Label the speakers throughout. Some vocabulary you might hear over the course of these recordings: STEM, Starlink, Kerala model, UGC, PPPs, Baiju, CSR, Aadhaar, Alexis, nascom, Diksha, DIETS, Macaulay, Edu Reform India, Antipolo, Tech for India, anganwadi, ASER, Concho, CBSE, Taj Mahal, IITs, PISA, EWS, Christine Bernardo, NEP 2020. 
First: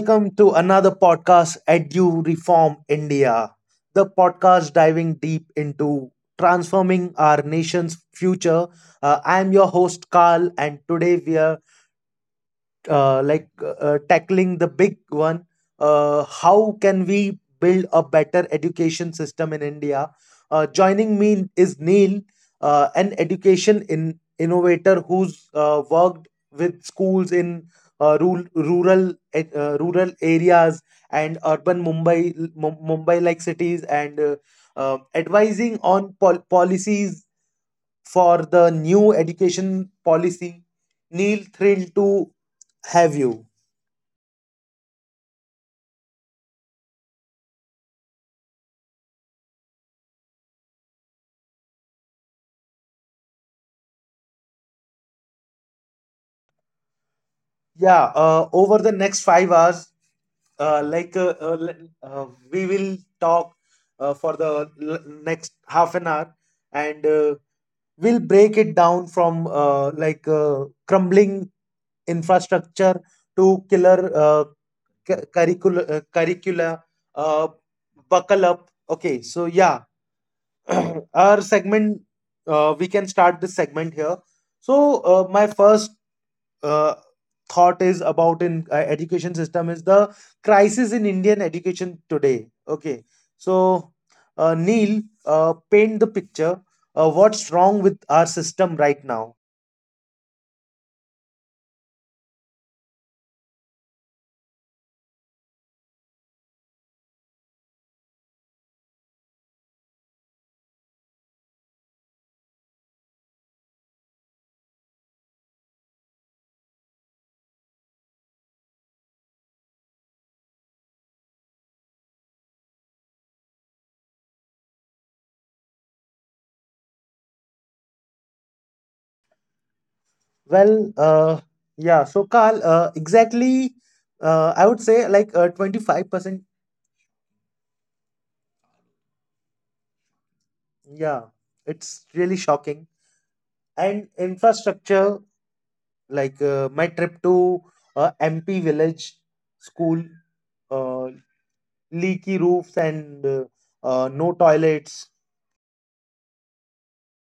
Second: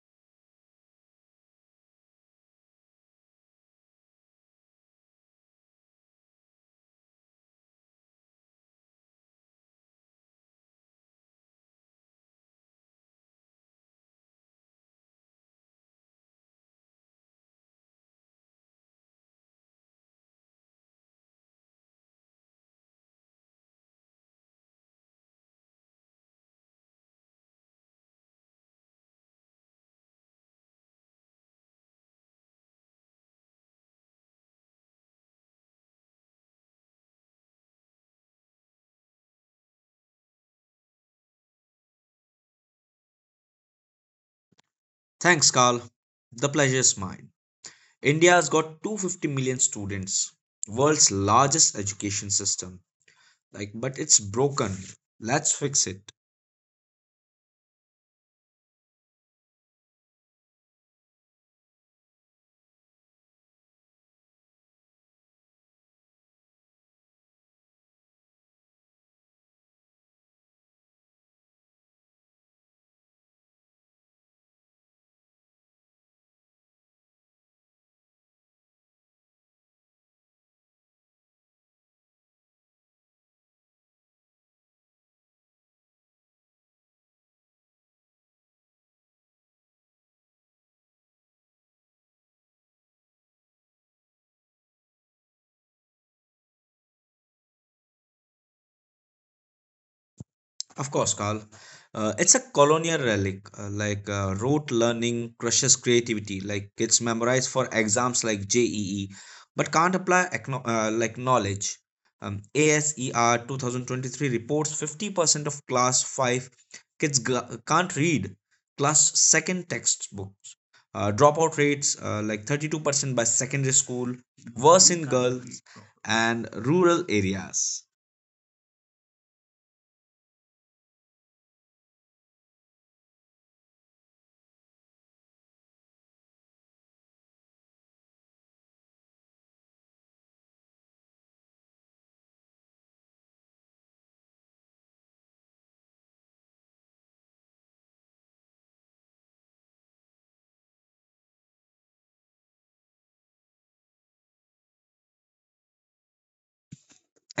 Speaker 1: welcome to another podcast, Edu Reform India, the podcast diving deep into transforming our nation's future. I am your host, Carl, and today we are tackling the big one. How can we build a better education system in India? Joining me is Neil, an education in innovator who's worked with schools in rural areas and urban Mumbai, like cities, and advising on policies for the new education policy. Neil, thrilled to have you.
Speaker 2: Thanks, Carl. The pleasure is mine. India's got 250 million students, world's largest education system. But it's broken. Let's fix it.
Speaker 1: Yeah. Over the next 5 hours, uh, like uh, uh, le- uh, we will talk for the next half an hour, and we'll break it down from crumbling infrastructure to killer curriculauh, Buckle up. Okay, so yeah. Our segment, we can start this segment here. so my first uh, thought is about in education system is the crisis in Indian education today. Okay. so Neil, paint the picture. What's wrong with our system right now?
Speaker 2: Of course, Carl. It's a colonial relic. Rote learning crushes creativity. Like kids memorize for exams like JEE, but can't apply knowledge. ASER 2023 reports 50% of class 5 kids can't read class 2nd textbooks. Dropout rates 32% by secondary school, worse in girls and rural areas.
Speaker 1: Well. uh, yeah. Carl, exactly. I would say like 25%. Yeah, it's really shocking. And infrastructure, like my trip to MP village school, uh, leaky roofs, and no toilets.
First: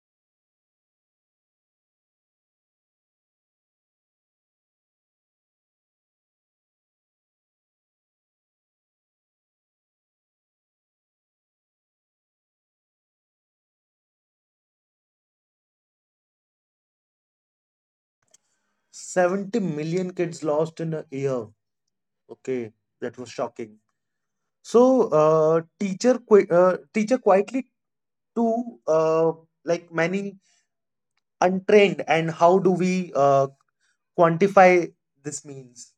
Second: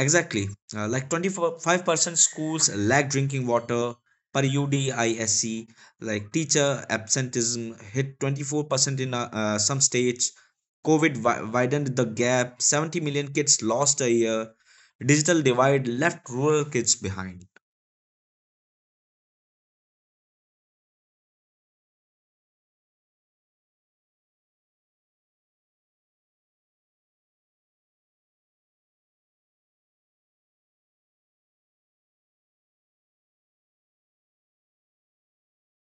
Speaker 2: Exactly. 25% schools lack drinking water per UDISC. Like teacher absenteeism hit 24% in some states. COVID widened the gap. 70 million kids lost a year. Digital divide left rural kids behind.
Speaker 1: 70 million kids lost in a year. Okay, that was shocking. So, teacher quietly to, like many untrained, and how do we quantify this means?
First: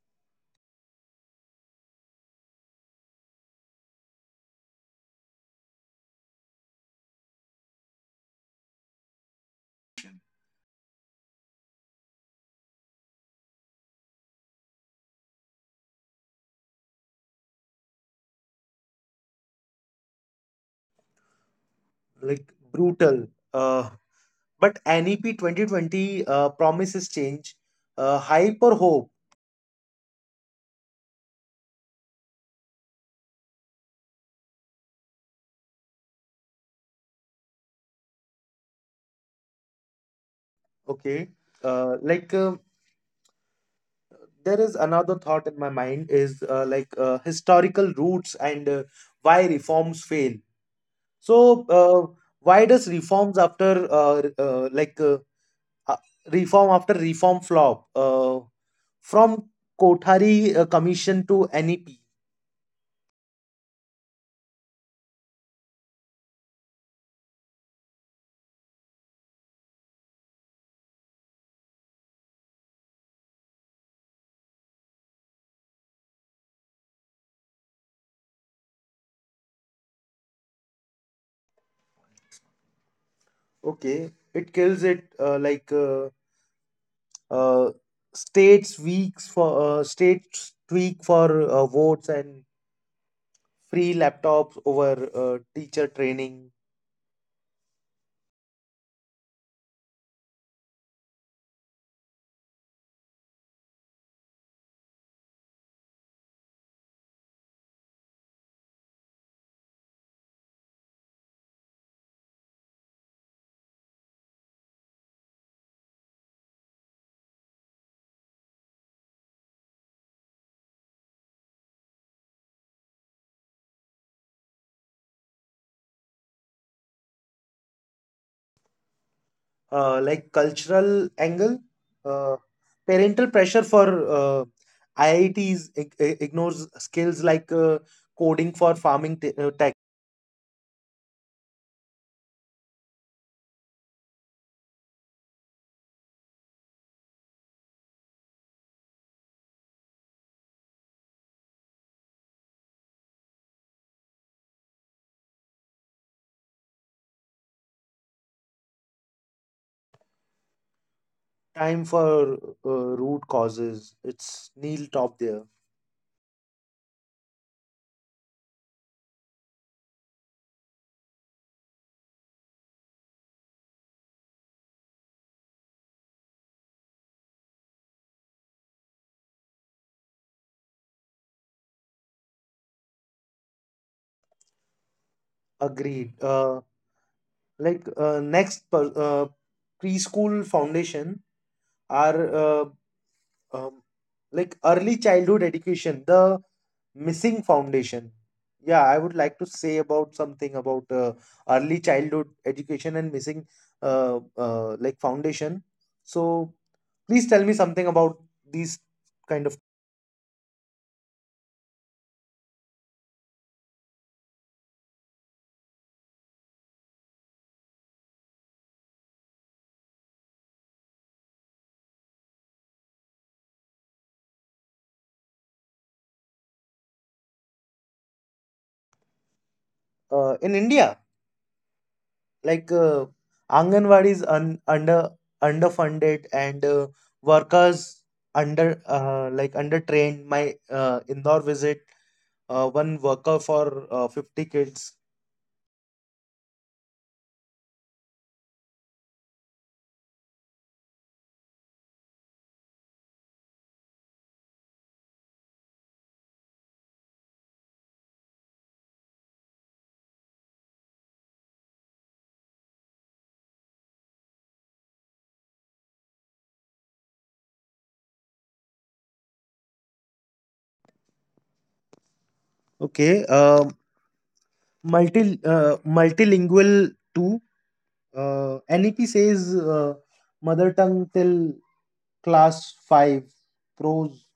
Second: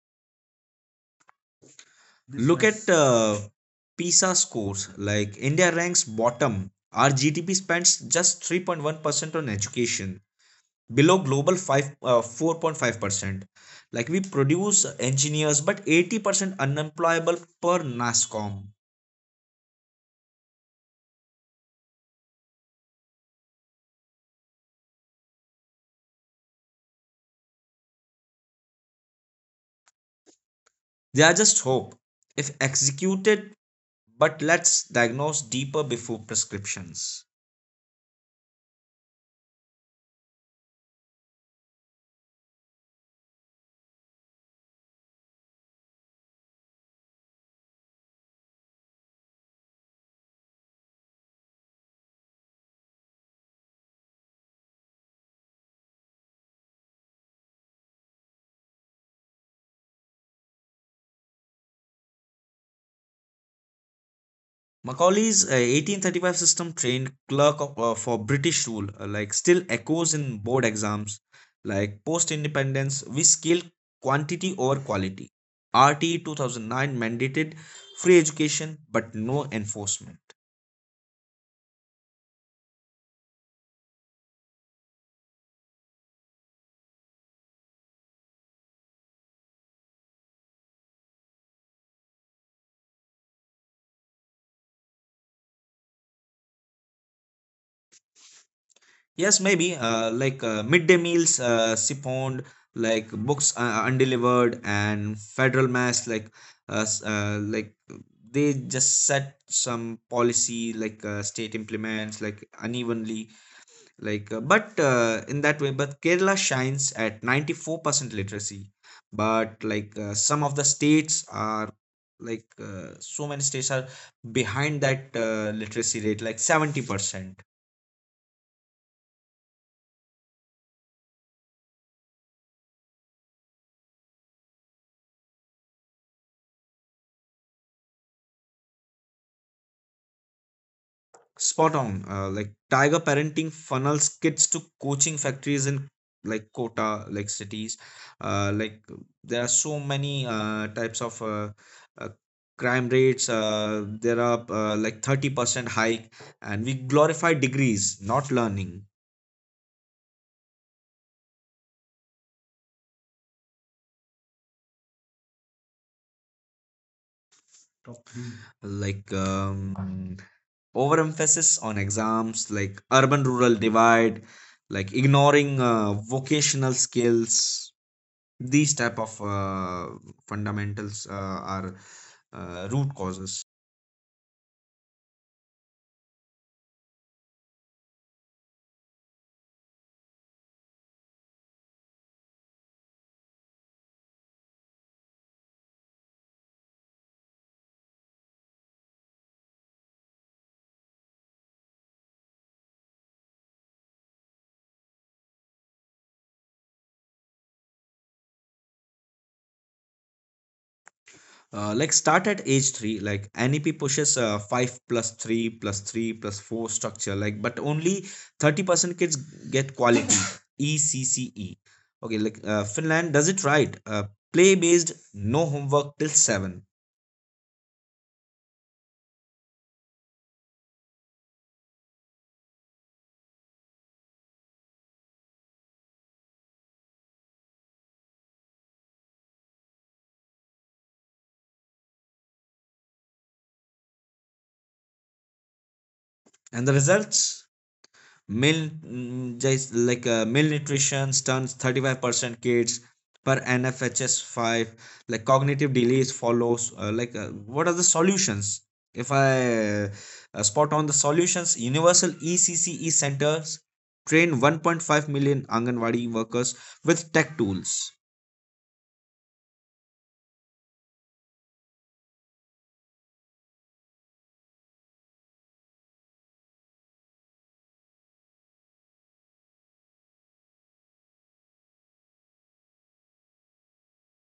Speaker 2: This Look at was PISA scores. Like India ranks bottom. Our GDP spends just 3.1% on education, below global four point 5 uh, 4.5%. Like we produce engineers, but 80% unemployable per nascom.
Speaker 1: Like brutal. But NEP 2020 promises change. Hype or hope?
Speaker 2: They are just hope if executed, but let's diagnose deeper before prescriptions.
Speaker 1: Okay. uh, like uh, there is another thought in my mind is historical roots and why reforms fail. So uh, why does reforms after uh, reform after reform flop? From Kothari Commission to NEP.
Speaker 2: Macaulay's 1835 system trained clerk of, for british rule, still echoes in board exams. Like post independence, we scaled quantity over quality. RT 2009 mandated free education, but no enforcement.
Speaker 1: Okay, it kills it, like. Uh, States tweak for votes, and free laptops over teacher training.
Speaker 2: Yes, maybe midday meals siphoned, like books undelivered, and federal mass, uh, s- uh, like they just set some policy, like state implements, like unevenly, like but in that way. But Kerala shines at 94% literacy, but like some of the states are like so many states are behind that literacy rate, like 70%.
Speaker 1: Cultural angle. uh, Parental pressure for IITs ignores skills like coding for farming tech.
Speaker 2: Spot on. Tiger Parenting funnels kids to coaching factories in Kota, like cities. Like there are so many types of uh, Crime rates, there are 30% hike, and we glorify degrees, not learning.
Speaker 1: Time for root causes, it's Neil top there.
Speaker 2: Like um, Overemphasis on exams, like urban rural divide, like ignoring vocational skills. These type of fundamentals are root causes.
Speaker 1: Agreed. Next preschool foundation are uh, early childhood education, the missing foundation. Yeah, I would like to say about something about early childhood education and missing uh, foundation. So please tell me something about these kind of.
Speaker 2: Start at age 3. Like NEP pushes 5 plus 3 plus 3 plus 4 structure, like but only 30% kids get quality ECCE. Okay, Finland does it right, play based, no homework till 7.
Speaker 1: In India, like Anganwadi is under underfunded, and workers under under trained. My Indore visit, one worker for 50 kids.
Speaker 2: And the results? Malnutrition, stunts 35% kids per NFHS 5. Like cognitive delays follows. What are the solutions? If I Spot on the solutions, universal ECCE centers, train 1.5 million Anganwadi workers with tech tools.
Speaker 1: Okay. Multilingual too. NEP says mother tongue till class five. Pros?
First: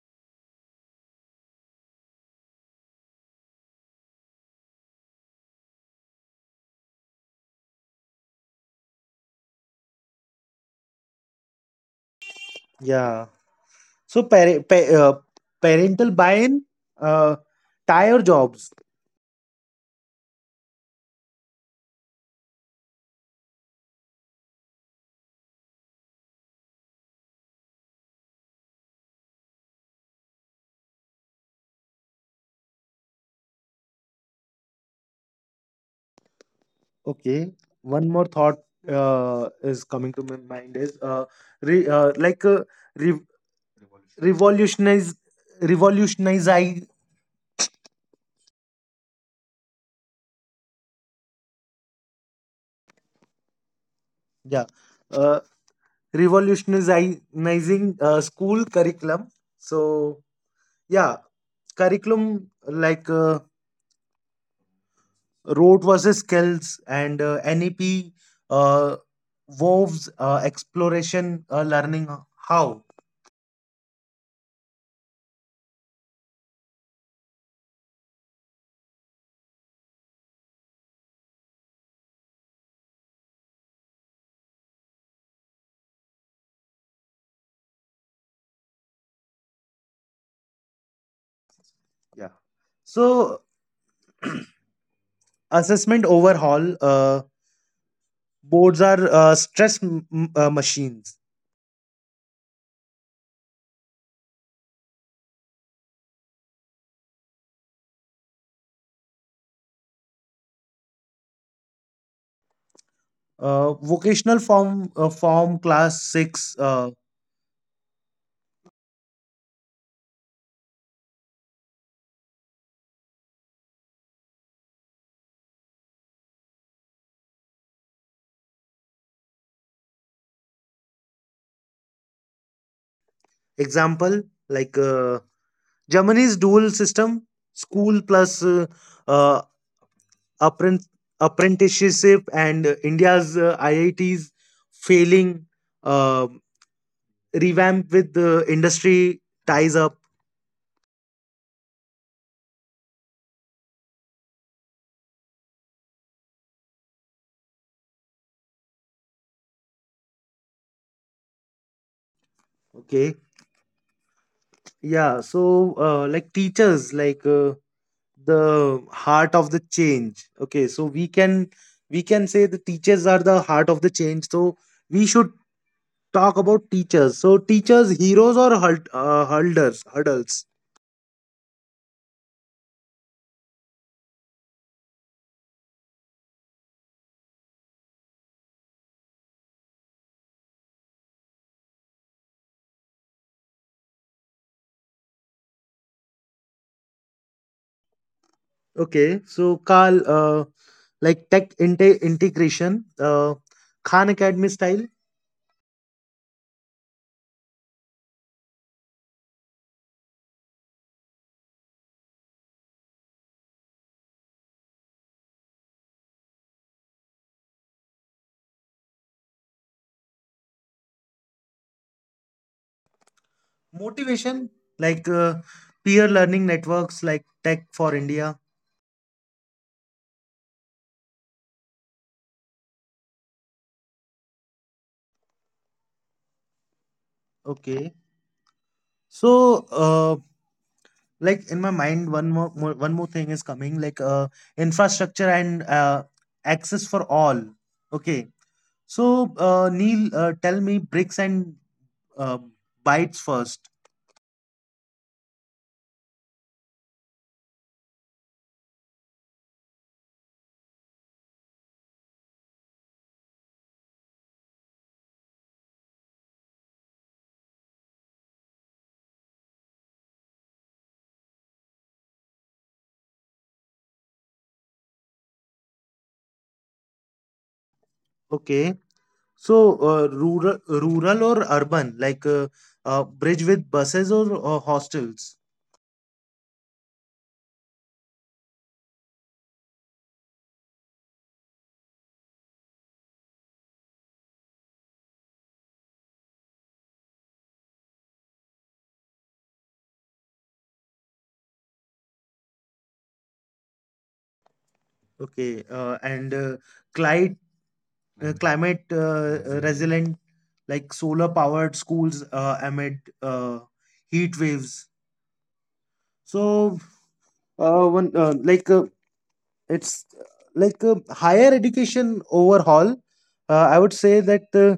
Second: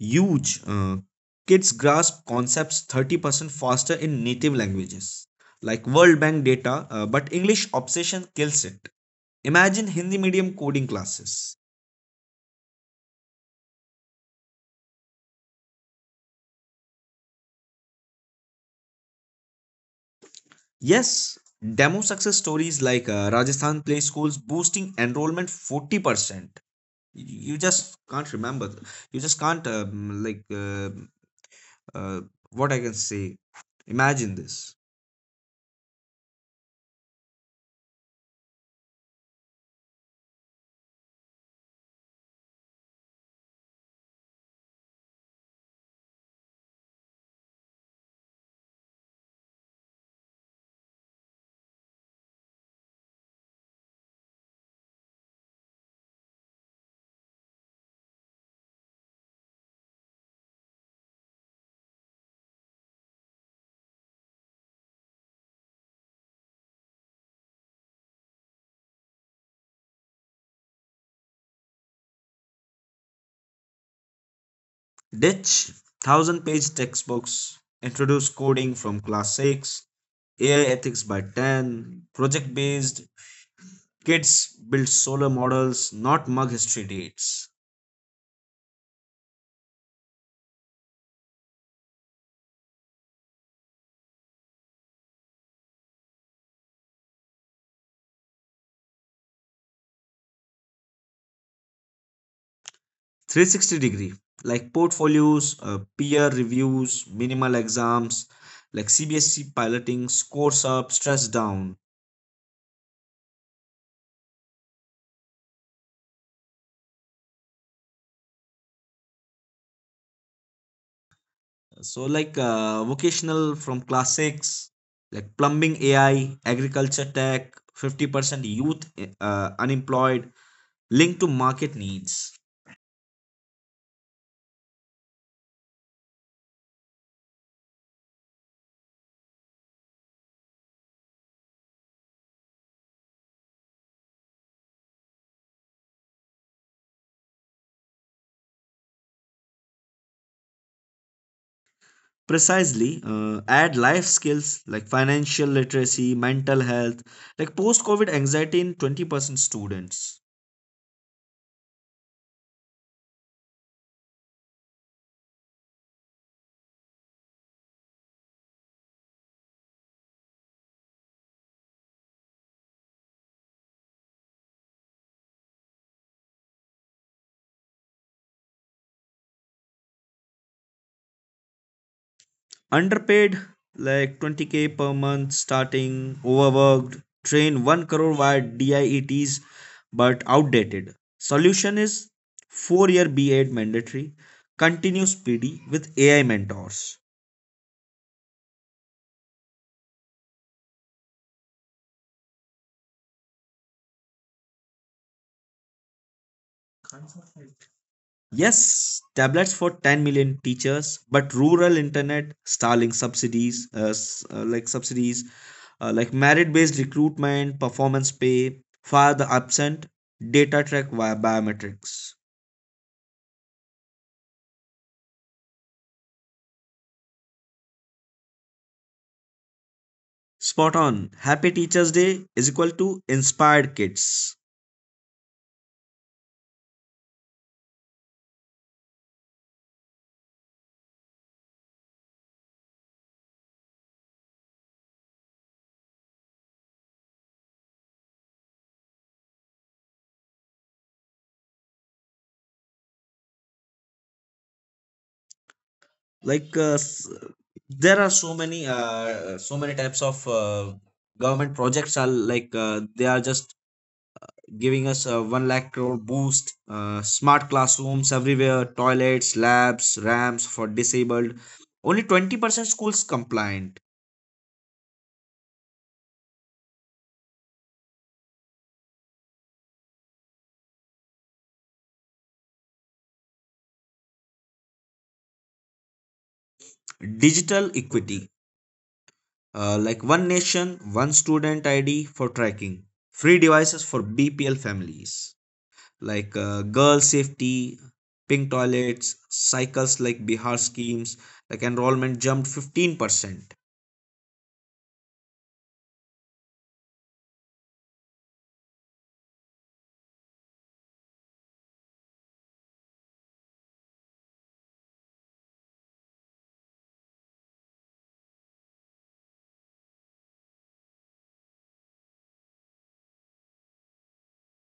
Speaker 2: Huge. Kids grasp concepts 30% faster in native languages, like world bank data, but english obsession kills it. Imagine Hindi medium coding classes.
Speaker 1: Yeah. So parental buy-in. Uh, Tire jobs.
Speaker 2: Yes, demo success stories like Rajasthan Play Schools boosting enrollment 40%. You just can't remember. You just can't, like, uh, what I can say. Imagine this.
Speaker 1: Okay. One more thought is coming to my mind is re- uh, like uh, re- revolutionize revolutionize, yeah. uh, Revolutionizing school curriculum. So yeah. Curriculum, like rote versus skills, and NEP uh, woves exploration learning how.
Speaker 2: Ditch thousand page textbooks, introduce coding from class 6, AI ethics by 10, project based, kids build solar models, not mug history dates.
Speaker 1: Yeah. So assessment overhaul. Boards are stress machines.
Speaker 2: 360 degree, like portfolios, peer reviews, minimal exams, like CBSC piloting, scores up stress down.
Speaker 1: Vocational form class six.
Speaker 2: So vocational from class 6, like plumbing, AI, agriculture tech, 50% youth unemployed, linked to market needs.
Speaker 1: Example, like Germany's dual system, school plus uh, appren- apprenticeship, and India's IITs failing, uh, revamp with the industry ties up.
Speaker 2: Precisely, add life skills like financial literacy, mental health, like post COVID anxiety in 20% students.
Speaker 1: Okay, yeah. Teachers, like the heart of the change. Okay, so we can say the teachers are the heart of the change. So we should talk about teachers. So teachers, heroes or hurdles?
Speaker 2: Underpaid, like 20k per month starting, overworked. Train 1 crore via diets, but outdated. Solution is 4-year b8 mandatory, continuous PD with AI mentors.
Speaker 1: Okay. So Carl, tech integration, Khan Academy style,
Speaker 2: Yes, tablets for 10 million teachers, but rural internet, starlink subsidies, subsidies, merit based recruitment, performance pay for the absent, data track via biometrics.
Speaker 1: motivation, like peer learning networks, like Tech for India.
Speaker 2: Spot on. Happy Teachers Day is equal to inspired kids.
Speaker 1: Okay. So uh, in my mind, one more thing is coming, like infrastructure and access for all. Okay. Neil, tell me bricks and uh, bytes first.
Speaker 2: Like s- there are so many so many types of Government projects are they are just giving us a 1 lakh crore boost, smart classrooms everywhere, toilets, labs, ramps for disabled, only 20% schools compliant.
Speaker 1: Okay. So, rural or urban, like bridge with buses or, hostels.
Speaker 2: Digital equity, one nation one student ID for tracking, free devices for BPL families, girl safety, pink toilets, cycles like Bihar schemes, like enrollment jumped 15%.
Speaker 1: Okay. And climate, climate resilient, like solar powered schools amid heat waves. So, one like it's higher education overhaul. I would say that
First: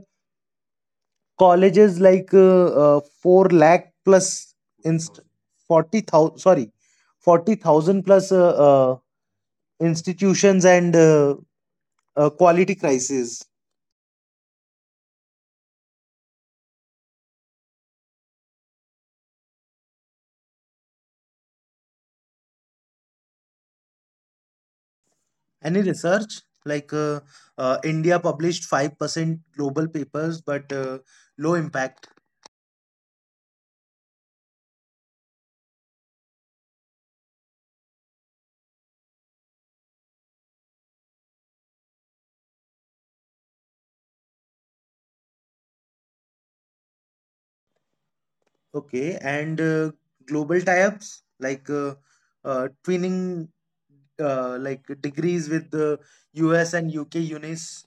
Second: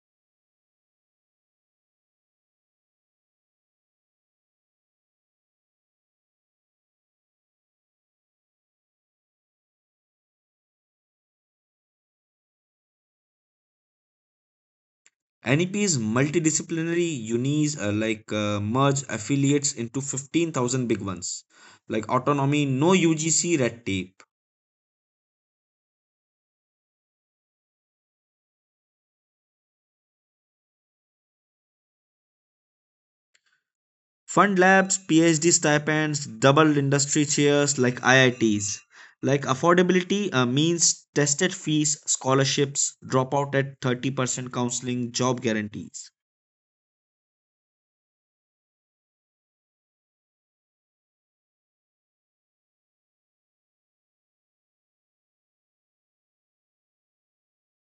Speaker 1: colleges, like 4 lakh plus inst- 40,000, sorry, 40,000 plus institutions, and quality crisis.
Speaker 2: NEP's multidisciplinary unis, merge affiliates into 15,000 big ones. Like autonomy, no UGC red tape.
Speaker 1: Any research, like India published 5% global papers, but low impact.
Speaker 2: Fund labs, PhD stipends, double industry chairs like IITs. Like affordability, means tested fees, scholarships, dropout at 30%, counseling, job guarantees.
Speaker 1: Okay, and global tie-ups, like twinning, degrees with the US and UK unis.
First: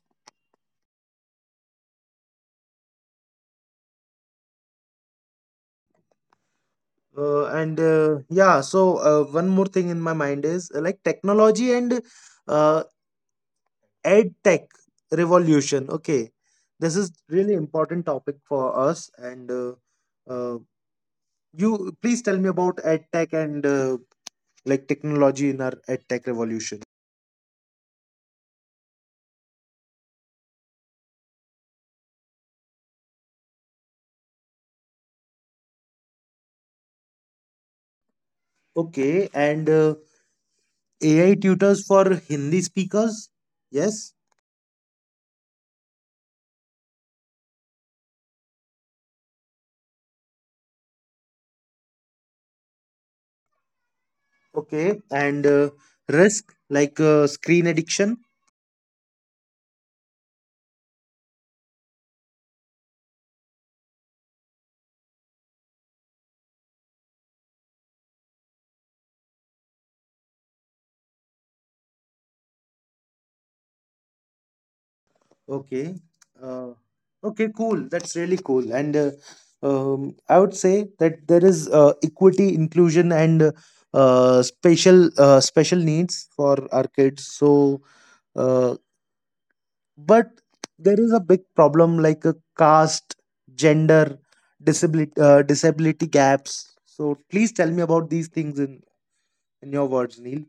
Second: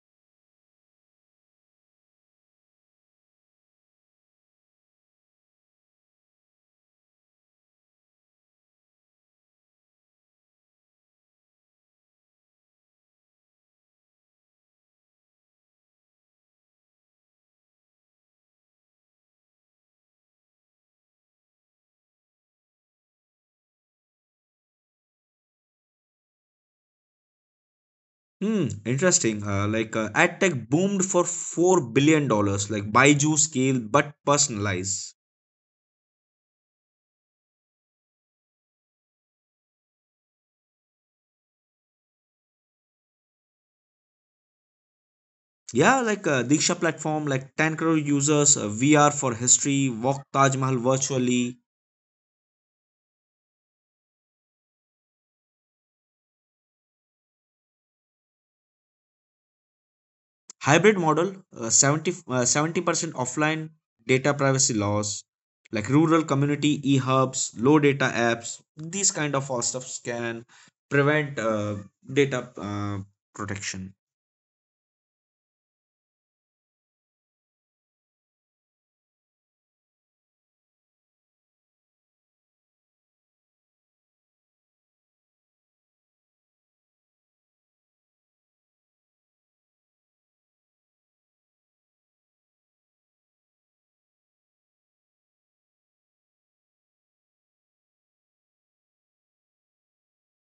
Speaker 1: And yeah, one more thing in my mind is technology and uh, ed tech revolution. Okay, this is really important topic for us. And uh, you please tell me about ed tech and technology in our ed tech revolution.
Speaker 2: Hmm, interesting. Ad tech boomed for $4 billion, like Baiju scale, but personalized.
Speaker 1: Okay, and AI tutors for Hindi speakers. Yes.
Speaker 2: Yeah, Diksha platform, like 10 crore users, VR for history, walk Taj Mahal virtually.
Speaker 1: Okay, and risk, like screen addiction.
Speaker 2: Hybrid model, 70% offline, data privacy laws, like rural community e-hubs, low data apps. These kind of all stuffs can prevent data protection.
Speaker 1: Okay. Uh, okay, cool. That's really cool. And I would say that there is equity, inclusion, and special needs for our kids. So, uh, but there is a big problem like a caste, gender, disability gaps. So, please tell me about these things in your words, Neil.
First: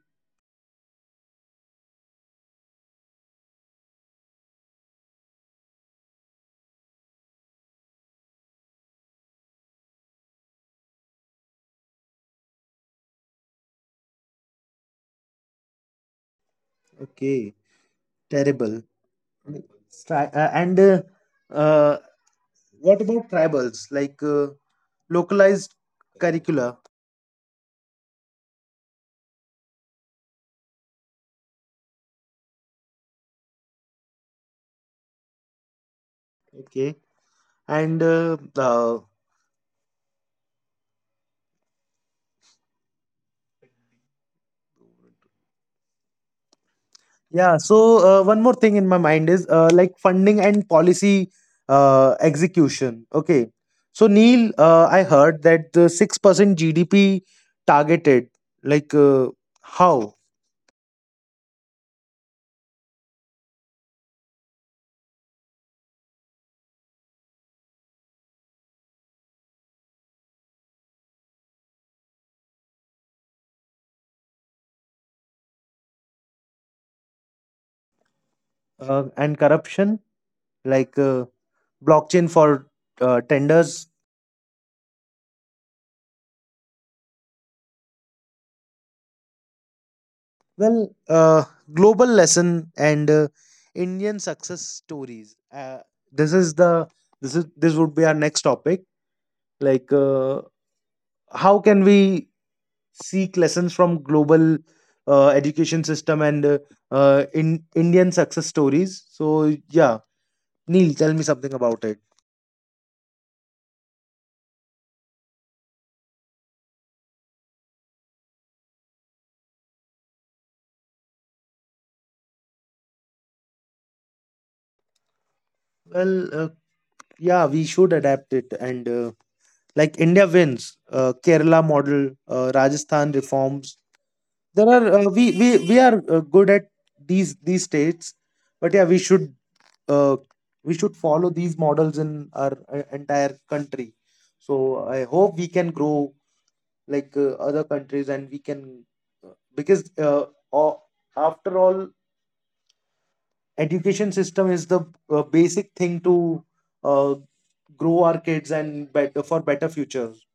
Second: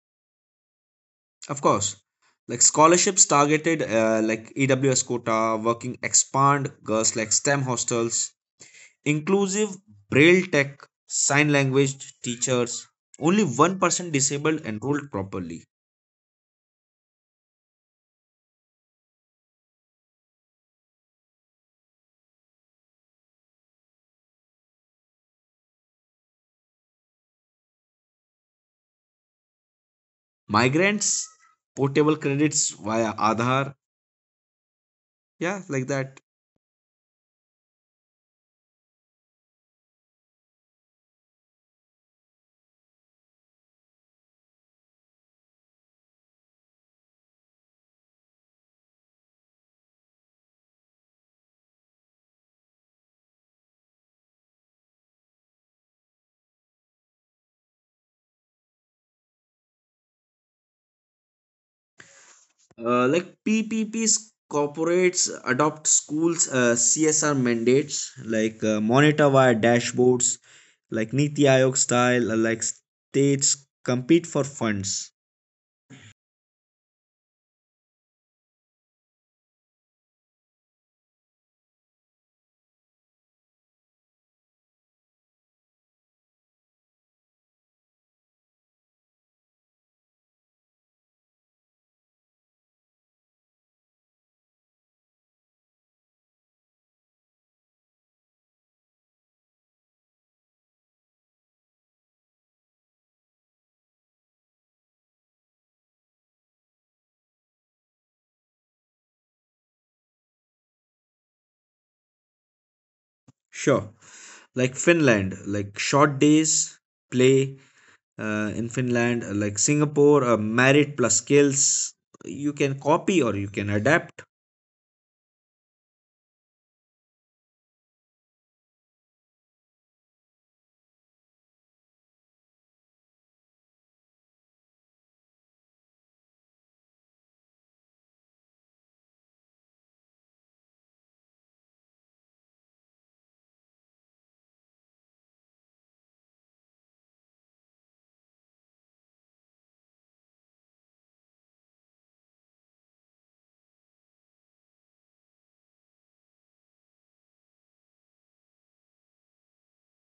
Speaker 2: Of course, like scholarships targeted, EWS quota, working, expand girls like STEM hostels, inclusive braille tech, sign language teachers. Only 1% disabled enrolled properly.
Speaker 1: Okay, terrible. And uh, what about tribals? Like. Localized curricula.
Speaker 2: Migrants, portable credits via Aadhaar. Yeah, like that.
Speaker 1: Okay, and uh, yeah. One more thing in my mind is funding and policy execution. Okay. So Neil, I heard that the 6% GDP targeted. Like how?
Speaker 2: PPPs, corporates adopt schools, CSR mandates, monitor via dashboards, like Niti Aayog style, states compete for funds.
Speaker 1: And corruption, like blockchain for tenders. Well, global lesson and Indian success stories. This is this would be our next topic. Like, how can we seek lessons from global education system and in Indian success stories? So yeah, Neil, tell me something about it.
Speaker 2: Sure, like Finland, like short days, play in Finland, like Singapore, merit plus skills. You can copy or you can adapt.
Speaker 1: Well, yeah, we should adapt it. And India wins, Kerala model, Rajasthan reforms, there are we are good at these states. But yeah, we should, uh, follow these models in our entire country. So I hope we can grow like other countries, and we can. uh, because a- after all, education system is the basic thing to uh, grow our kids and better for better futures.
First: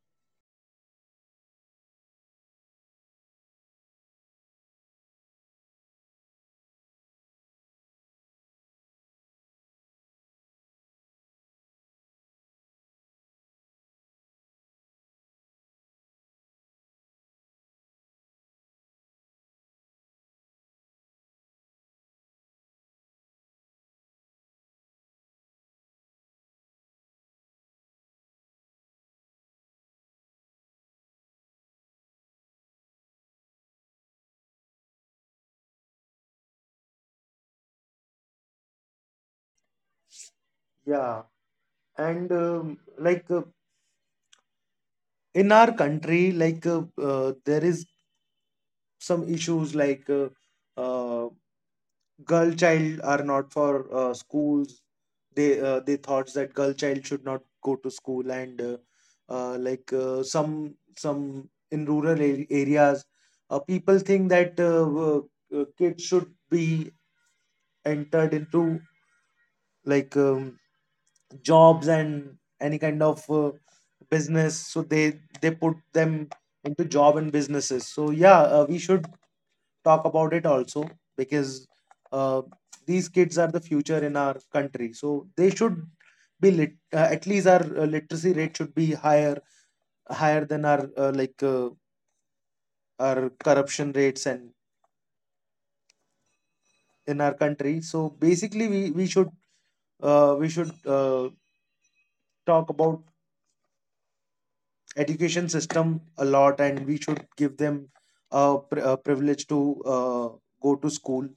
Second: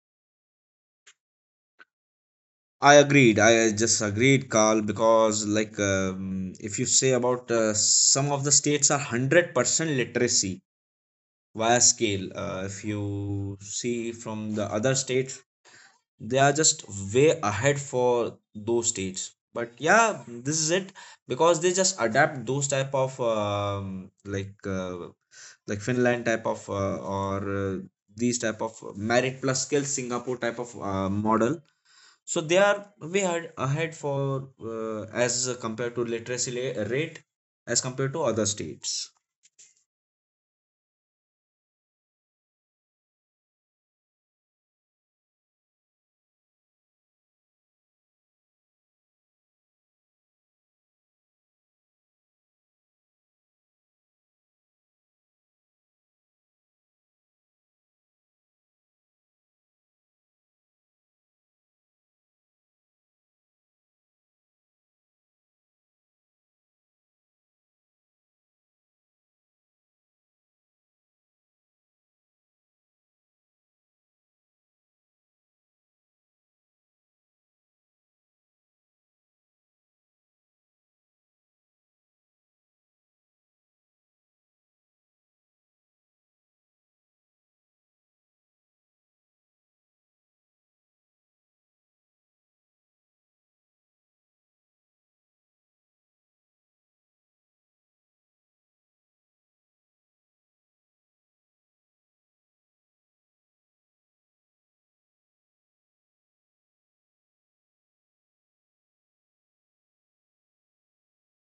Speaker 2: I agreed. I just agreed, Carl, because if you say about some of the states are 100% literacy via scale. If you see from the other states, they are just way ahead for those states. But yeah, this is it, because they just adapt those type of like Finland type of or these type of merit plus skill Singapore type of model, so they are ahead for, as compared to literacy rate as compared to other states.
Speaker 1: Yeah. And like uh, in our country, like there is some issues, like uh, girl child are not for schools. They thought that girl child should not go to school. And some in rural areas, people think that kids should be entered into, like, jobs and any kind of business. So they put them into job and businesses. So yeah, we should talk about it also. Because uh, these kids are the future in our country. So they should at least our literacy rate should be higher than our our corruption rates and in our country. So basically, we should, uh, we should uh, talk about education system a lot, and we should give them a privilege to uh, go to school.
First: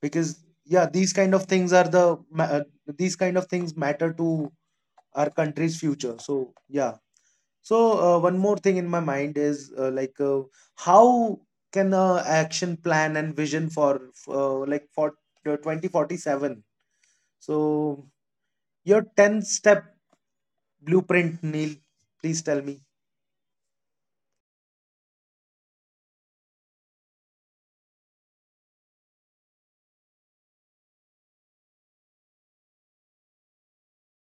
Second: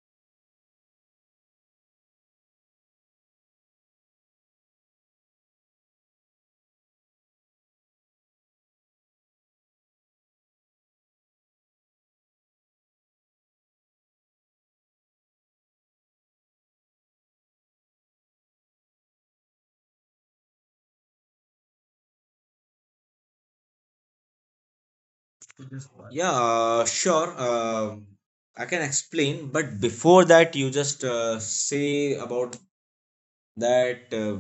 Speaker 1: Because yeah, these kind of things matter to our country's future. So yeah. so One more thing in my mind is how can action plan and vision for for 2047. So your 10 step blueprint, Neil, please tell me.
Speaker 2: Yeah, sure. I can explain, but before that, you just say about that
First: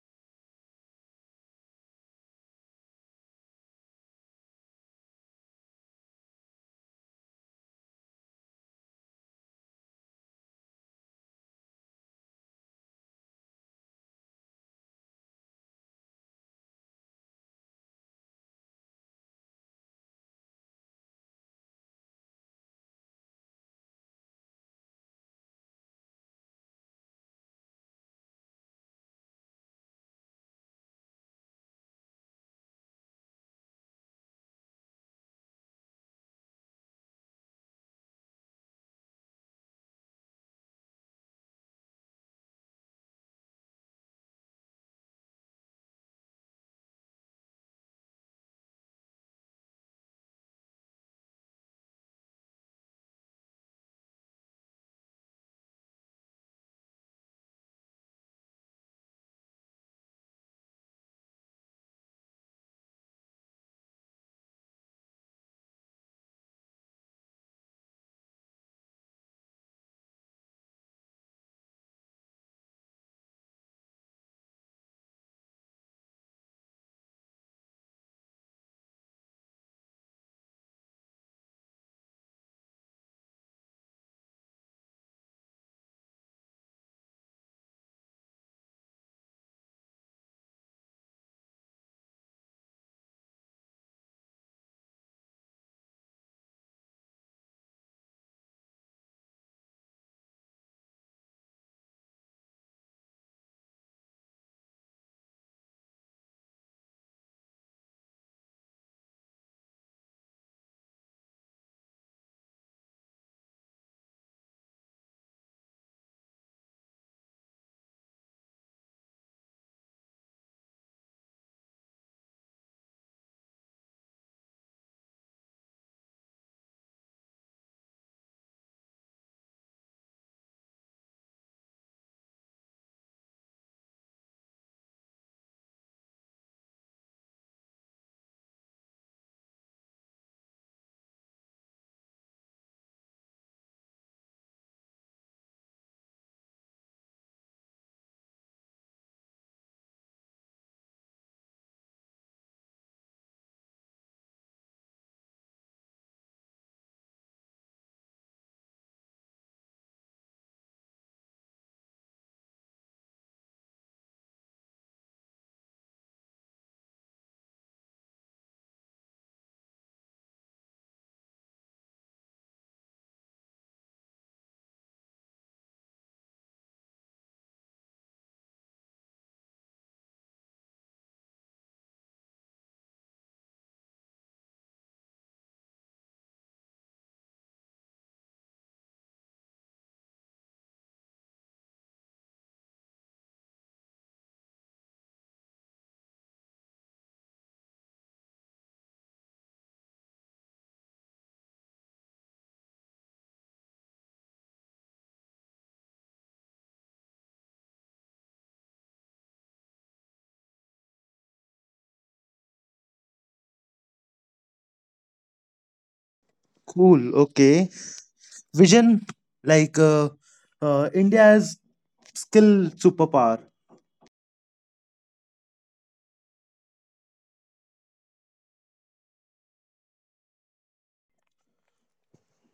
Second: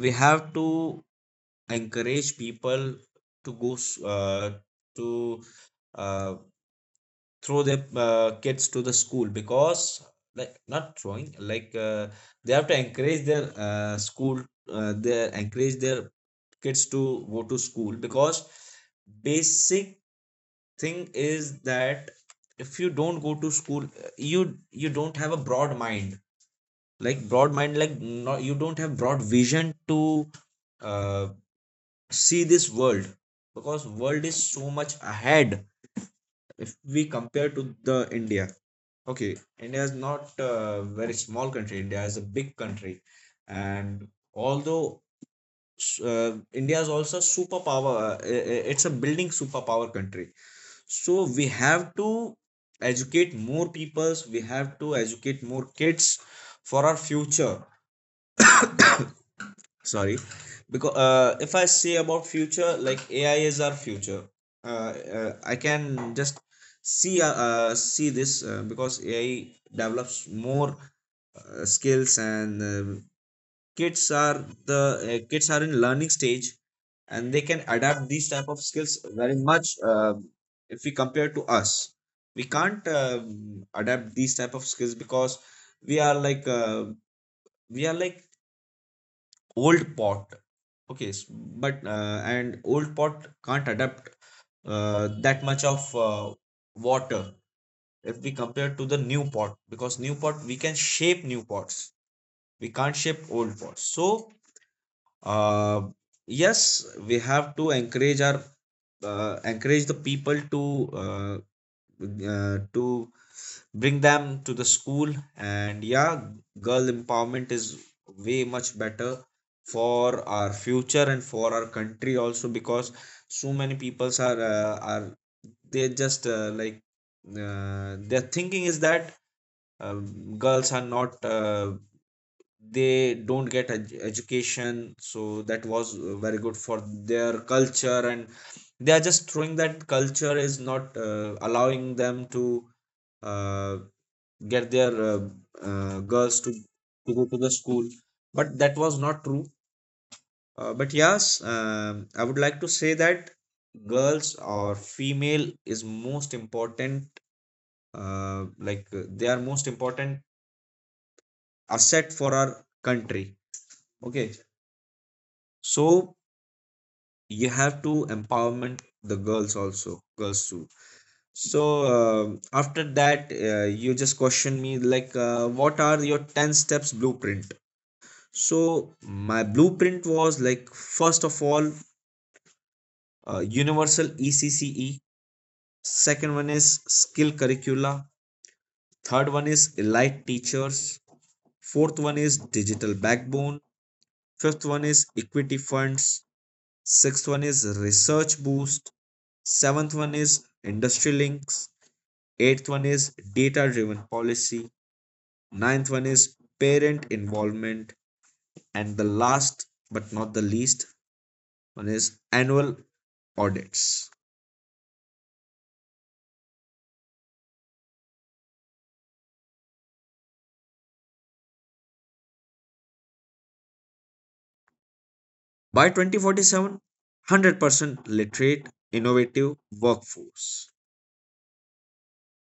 Speaker 2: we have to encourage people to to uh, throw their kids to the school, because not throwing, like they have to encourage their uh, they encourage their kids to go to school, because basic thing is that if you don't go to school, you don't have a broad mind, like broad mind, like not, you don't have broad vision to uh, see this world, because world is so much ahead if we compare to the india. Okay, India is not a very small country. India is a big country, and although, India is also a superpower, it's a building superpower country. So we have to educate more peoples. We have to educate more kids for our future. Sorry, because if I say about future, like AI is our future. Uh, I can just see this, because AI develops more skills, and kids are in learning stage, and they can adapt these type of skills very much. If we compare to us, we can't adapt these type of skills, because we are like uh, we are like old pot. Okay, s- but and old pot can't adapt that much of water if we compare to the new pot, because new pot, we can shape new pots. We can't shape old pots. So uh, yes, we have to encourage the people uh, to bring them to the school. And yeah, girl empowerment is way much better for our future and for our country also, because so many peoples are, they just their thinking is that girls are not, they don't get education, so that was very good for their culture, and they are just throwing that culture is not allowing them to uh, get their girls to go to the school. But that was not true. But yes, I would like to say that girls or female is most important. They are most important asset for our country. Okay, so you have to empowerment the girls also, girls too. So after that, you just question me like, what are your 10 steps blueprint? So my blueprint was like, first of all, universal ECCE. Second one is skill curricula. Third one is elite teachers. Fourth one is digital backbone. Fifth one is equity funds. Sixth one is research boost. Seventh one is industry links. Eighth one is data driven policy. Ninth one is parent involvement. And the last, but not the least, one is annual audits.
Speaker 1: Cool, okay. Vision, like India's skill superpower.
Speaker 2: By 2047, 100% literate, innovative workforce.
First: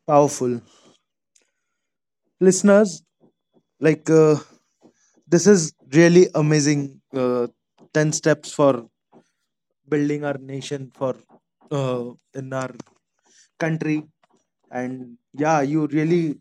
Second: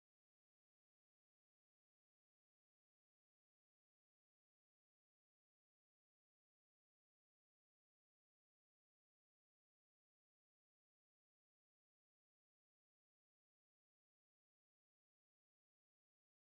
Speaker 1: Powerful. Listeners, like this is really amazing. uh, 10 steps for building our nation for uh, in our country. And yeah, you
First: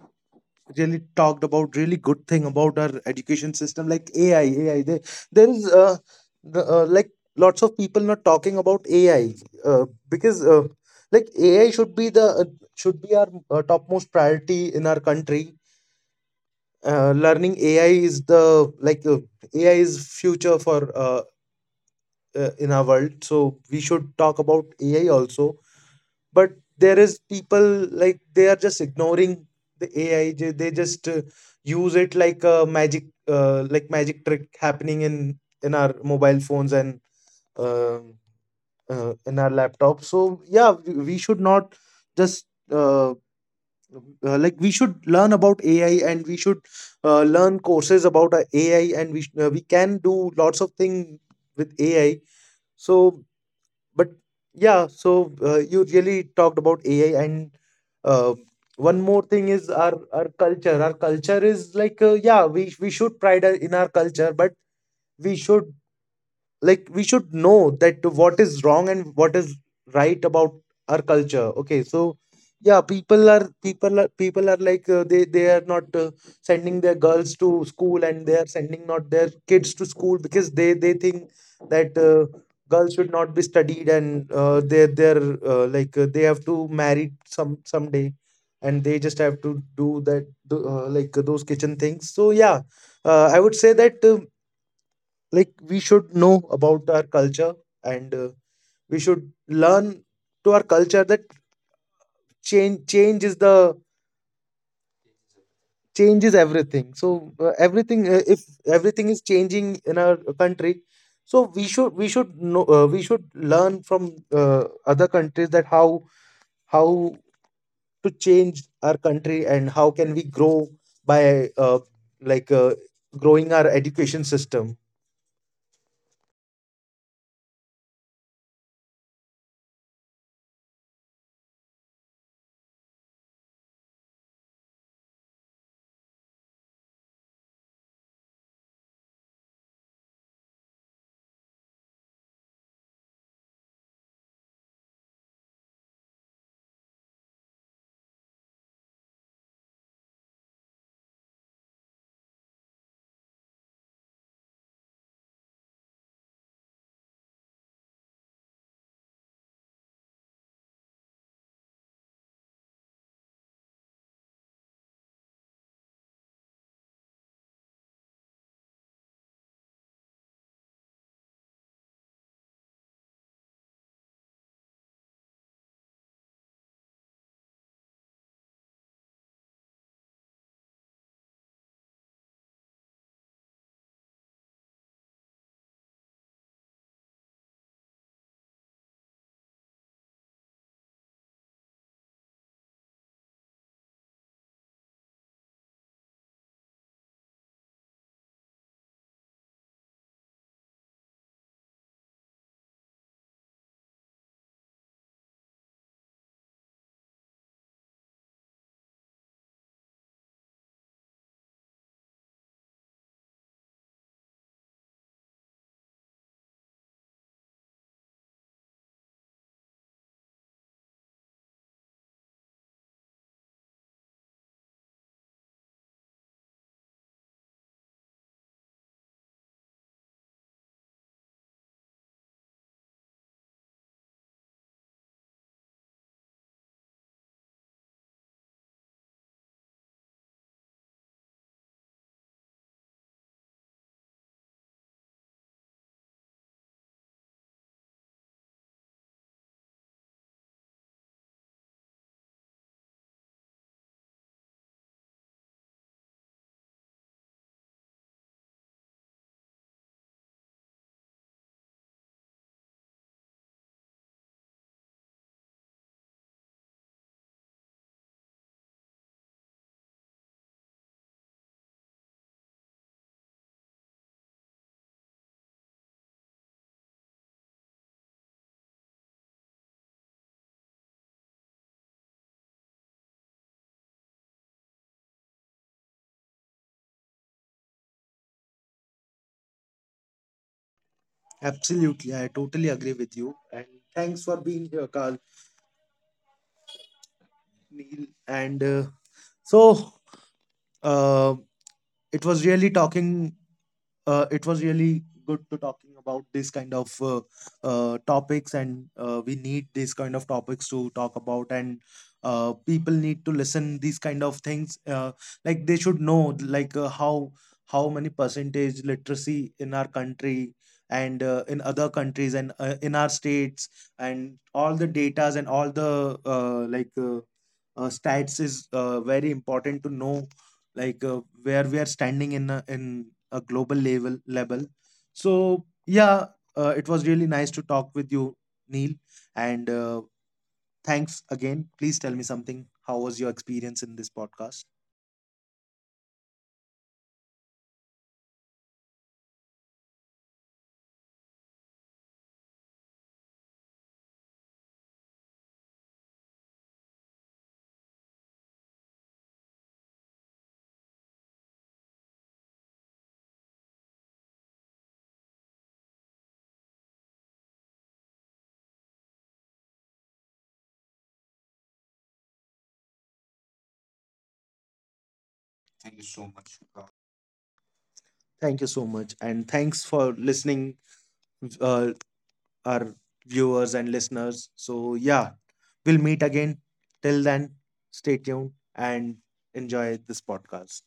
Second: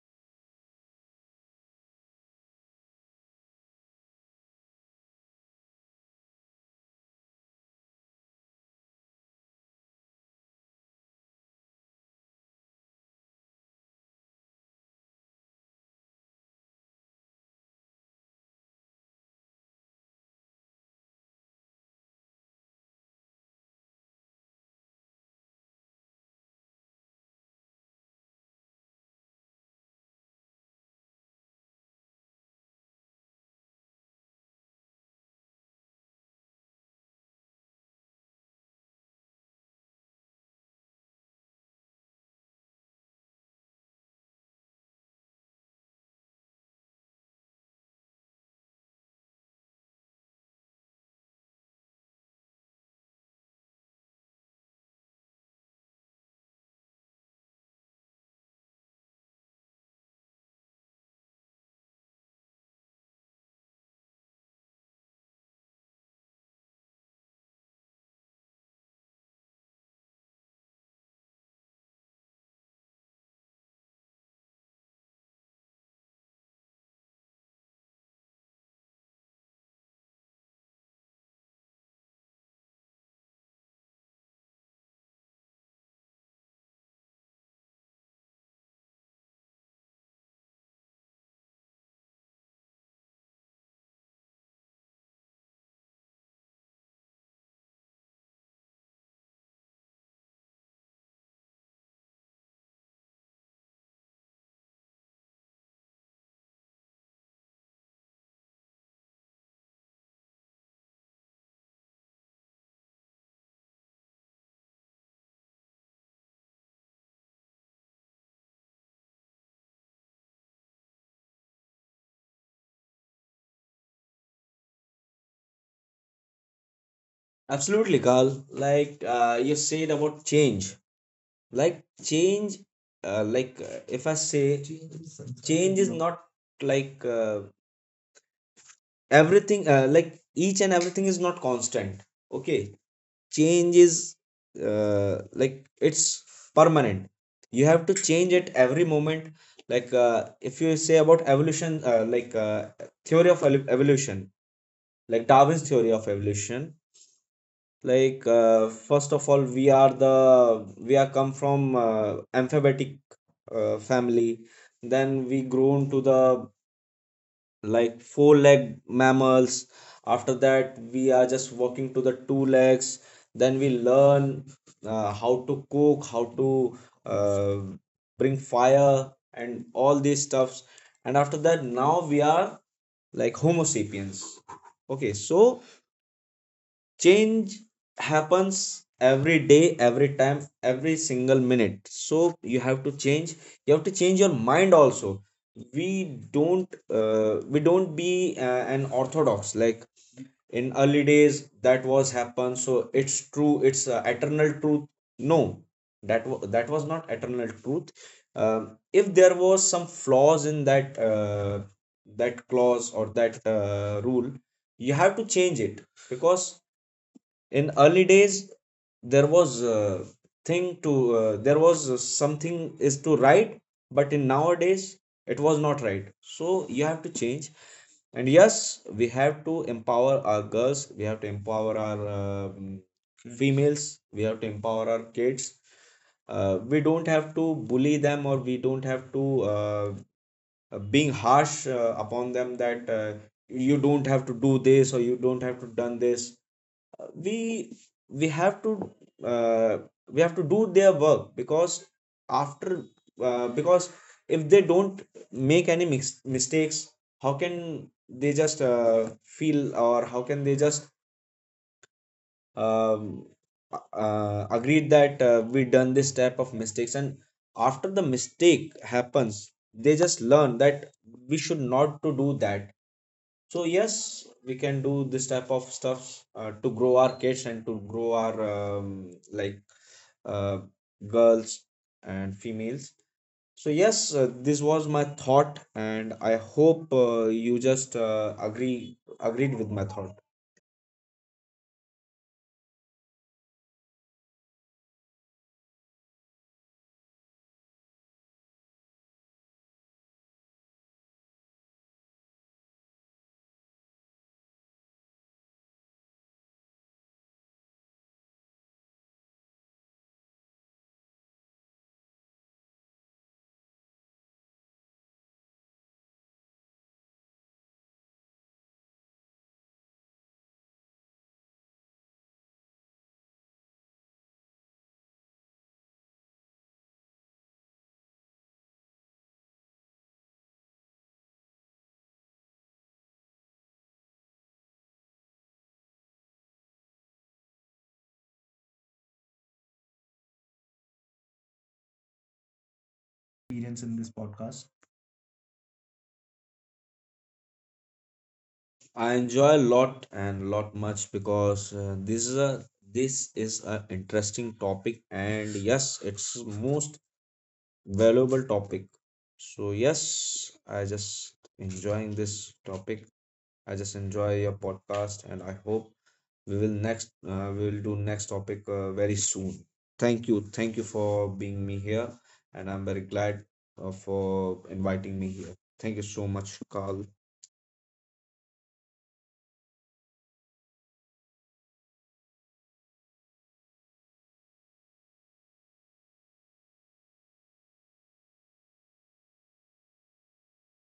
Speaker 1: really talked about really good thing about our education system, like AI. AI, there is the, like lots of people not talking about AI, uh, because AI should be the, should be our topmost priority in our country. Learning AI is the, like AI is future for in our world. So we should talk about AI also. But there is people, like they are just ignoring the AI. They just use it like a magic, magic trick happening in our mobile phones and uh, in our laptops. So yeah, we should not just, we should learn about AI, and we should learn courses about AI, and we can do lots of things with AI. So. But yeah, you really talked about AI. And uh, one more thing is our culture. Is like, yeah, we should pride in our culture. But we should, like, we should know that what is wrong and what is right about our culture. Okay. So yeah, people are, like, they are not sending their girls to school, and they are sending not their kids to school, because they think that girls should not be studied. And they're, they have to marry someday, and they just have to do that do, those kitchen things. So yeah, I would say that we should know about our culture, and we should learn to our culture that change changes the changes everything. So everything if everything is changing in our country, so we should, know. We should learn from other countries that how how to change our country, and how can we grow by like uh, growing our education system.
Speaker 2: Absolutely, Carl. You said about change. Like change, if I say change is not like uh, everything. Each and everything is not constant. Okay, change is, it's permanent. You have to change at every moment. If you say about evolution, evolution, like Darwin's theory of evolution, like first of all, we are the, we are come from amphibic family. Then we grown to the like four leg mammals. After that, we are just walking to the two legs. Then we learn how to cook, how to uh, bring fire and all these stuffs. And after that, now we are like homo sapiens. Okay, so change happens every day, every time, every single minute. So you have to change. You have to change your mind also. We don't uh, we don't be an orthodox, like in early days that was happened, so it's true, it's eternal truth. No, that was not eternal truth. If there was some flaws in that, that clause or that rule, you have to change it. Because in early days, there was a thing to, there was something is to write, but in nowadays, it was not right. So you have to change. And yes, we have to empower our girls. We have to empower our females. We have to empower our kids. We don't have to bully them, or we don't have to uh, being harsh upon them that, you don't have to do this, or you don't have to done this. We we have to uh, we have to do their work, because after because if they don't mistakes, how can they just feel, or how can they just um, agreed that, we done this type of mistakes, and after the mistake happens, they just learn that we should not to do that. So yes, we can do this type of stuff to grow our kids and to grow our uh, girls and females. So yes, this was my thought, and I hope you just agreed with my thought.
Speaker 1: Absolutely, I totally agree with you, and thanks for being here, carl Neil. And so uh, it was really talking it was really good to talking about this kind of topics. And we need these kind of topics to talk about. And people need to listen these kind of things, they should know, like, how many percentage literacy in our country, and in other countries, and in our states, and all the datas and all the stats is very important to know, like where we are standing in a, global level. So yeah, it was really nice to talk with you, Neil. And thanks again. Please tell me something, how was your
Speaker 2: Experience
Speaker 1: experience
Speaker 2: in
Speaker 1: in
Speaker 2: this
Speaker 1: this
Speaker 2: podcast,
Speaker 1: podcast?
Speaker 2: I enjoy a lot and lot much, because this is a, this is a interesting topic, and yes, it's most valuable topic. So yes, I just enjoying this topic. I just enjoy your podcast, and I hope we will next, we will do next topic very soon. Thank you for being me here, and I'm very glad for inviting me here. Thank
Speaker 1: Thank you
Speaker 2: you so
Speaker 1: so
Speaker 2: much,
Speaker 1: much.
Speaker 2: Carl.
Speaker 1: Thank you so much, and thanks for listening, uh, our viewers and listeners. So yeah, we'll meet again. Till then, stay tuned and enjoy this podcast.